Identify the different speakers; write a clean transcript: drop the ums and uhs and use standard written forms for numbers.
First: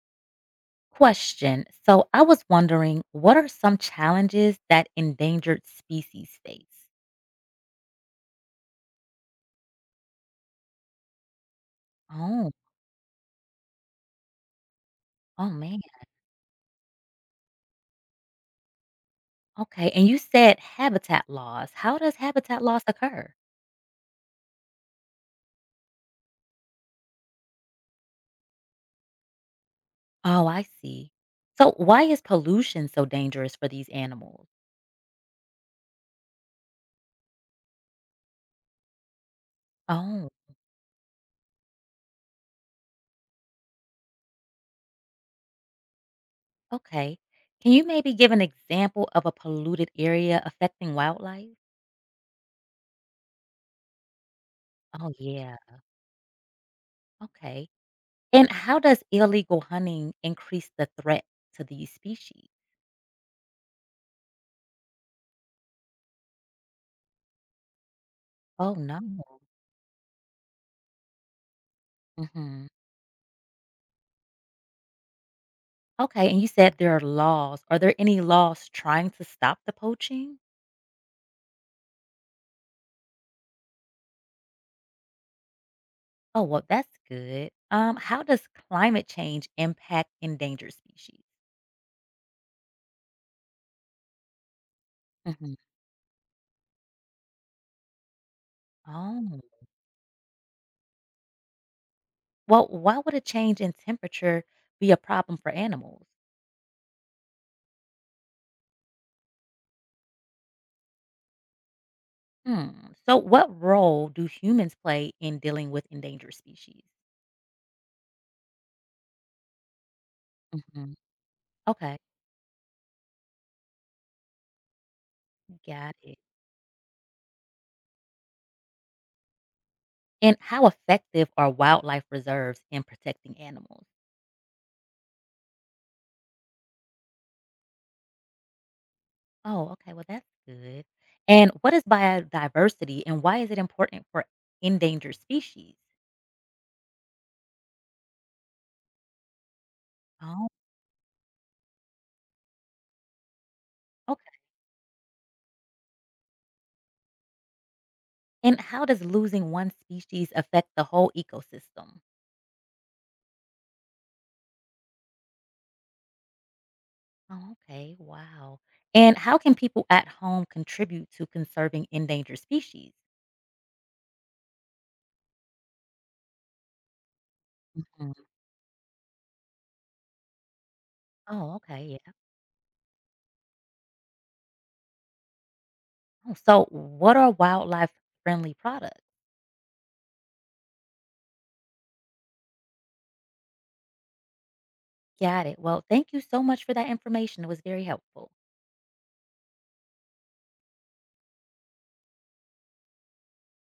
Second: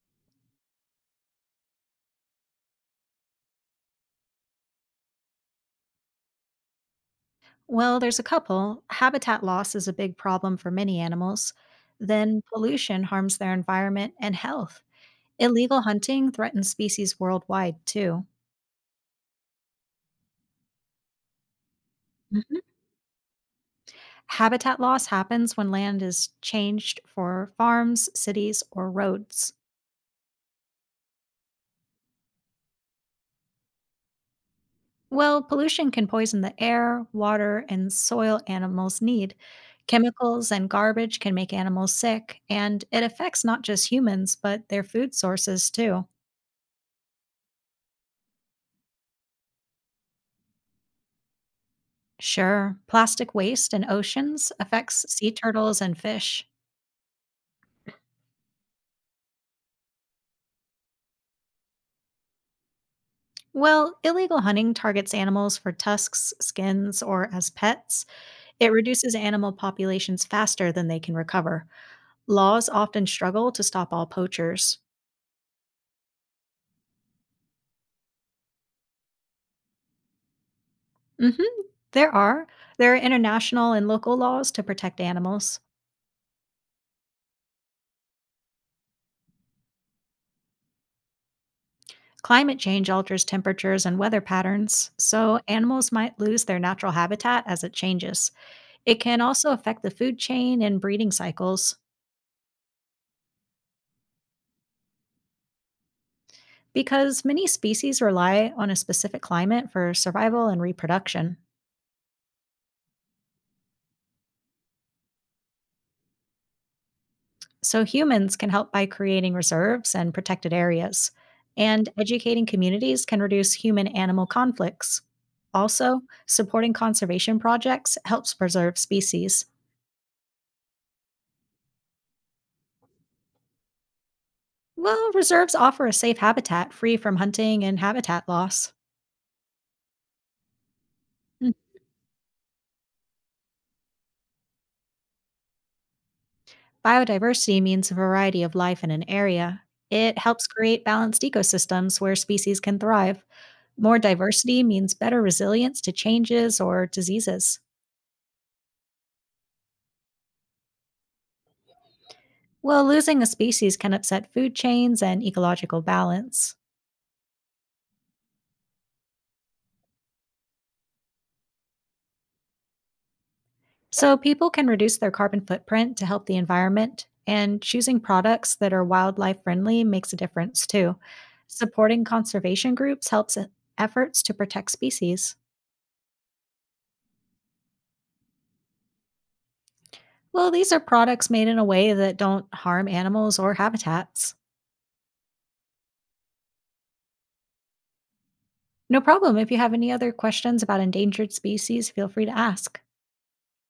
Speaker 1: Question. So I was wondering, what are some challenges that endangered species face?
Speaker 2: Well, there's a couple. Habitat loss is a big problem for many animals. Then
Speaker 1: Oh,
Speaker 2: pollution harms their environment and health.
Speaker 1: oh man.
Speaker 2: Illegal hunting threatens species worldwide, too.
Speaker 1: Okay. And you said habitat loss. How does habitat
Speaker 2: Mhm.
Speaker 1: loss occur?
Speaker 2: Habitat loss happens when land is changed for farms, cities, or roads.
Speaker 1: Oh, I see. So why is pollution so dangerous for these animals?
Speaker 2: Well, pollution can poison the air, water, and soil animals need.
Speaker 1: Oh,
Speaker 2: Chemicals and garbage can make animals sick, and it affects not just humans, but their food sources, too.
Speaker 1: okay. Can you maybe give an example of a polluted area affecting wildlife?
Speaker 2: Sure. Plastic waste in oceans affects
Speaker 1: Oh,
Speaker 2: sea
Speaker 1: yeah.
Speaker 2: turtles and fish.
Speaker 1: Okay. And how does illegal hunting increase the threat to these species?
Speaker 2: Well, illegal hunting targets animals for tusks, skins, or as pets. It
Speaker 1: Oh, no.
Speaker 2: reduces animal populations faster than they can recover.
Speaker 1: Hmm.
Speaker 2: Laws often struggle to stop all poachers.
Speaker 1: Okay, and you said there are laws. Are there any laws trying to stop the poaching?
Speaker 2: hmm There are. There are international and local laws to protect animals.
Speaker 1: Oh, well, that's good. How does climate change impact endangered species?
Speaker 2: Climate change alters temperatures and weather patterns, so
Speaker 1: Mhm.
Speaker 2: animals might lose their natural habitat as it changes. It can
Speaker 1: Oh,
Speaker 2: also affect the food chain and breeding cycles.
Speaker 1: well, why would a change in temperature be a problem for animals?
Speaker 2: Because many species rely on a specific climate for survival and reproduction,
Speaker 1: Hmm. So, what role do humans play in dealing with endangered species?
Speaker 2: so humans can help by creating reserves and protected
Speaker 1: Mhm.
Speaker 2: areas, and
Speaker 1: Okay,
Speaker 2: educating communities can reduce human animal conflicts.
Speaker 1: got
Speaker 2: Also,
Speaker 1: it.
Speaker 2: supporting conservation projects helps preserve species.
Speaker 1: And how effective are wildlife reserves in protecting animals?
Speaker 2: Well, reserves offer a safe habitat free from hunting and habitat loss.
Speaker 1: Oh, okay. Well, that's good. And what is biodiversity and why is it important for endangered species?
Speaker 2: Biodiversity means a variety of life in an area. It helps
Speaker 1: Oh,
Speaker 2: create balanced ecosystems where species can thrive. More
Speaker 1: okay.
Speaker 2: diversity means better resilience to changes or diseases.
Speaker 1: And how does losing one species affect the whole ecosystem?
Speaker 2: Well, losing a species can upset food chains and ecological balance.
Speaker 1: Oh, okay. Wow. And how can people at home contribute to conserving endangered species?
Speaker 2: So, people can reduce their carbon footprint to help the environment, and choosing
Speaker 1: Mhm.
Speaker 2: products that are wildlife friendly makes a difference too.
Speaker 1: Oh, okay.
Speaker 2: Supporting
Speaker 1: Yeah.
Speaker 2: conservation groups helps in efforts to protect species.
Speaker 1: Oh, so, what are wildlife friendly products?
Speaker 2: Well, these are products made in a way that don't harm animals or habitats.
Speaker 1: Got it. Well, thank you so much for that information. It was very helpful.
Speaker 2: No problem. If you have any other questions about endangered species, feel free to ask.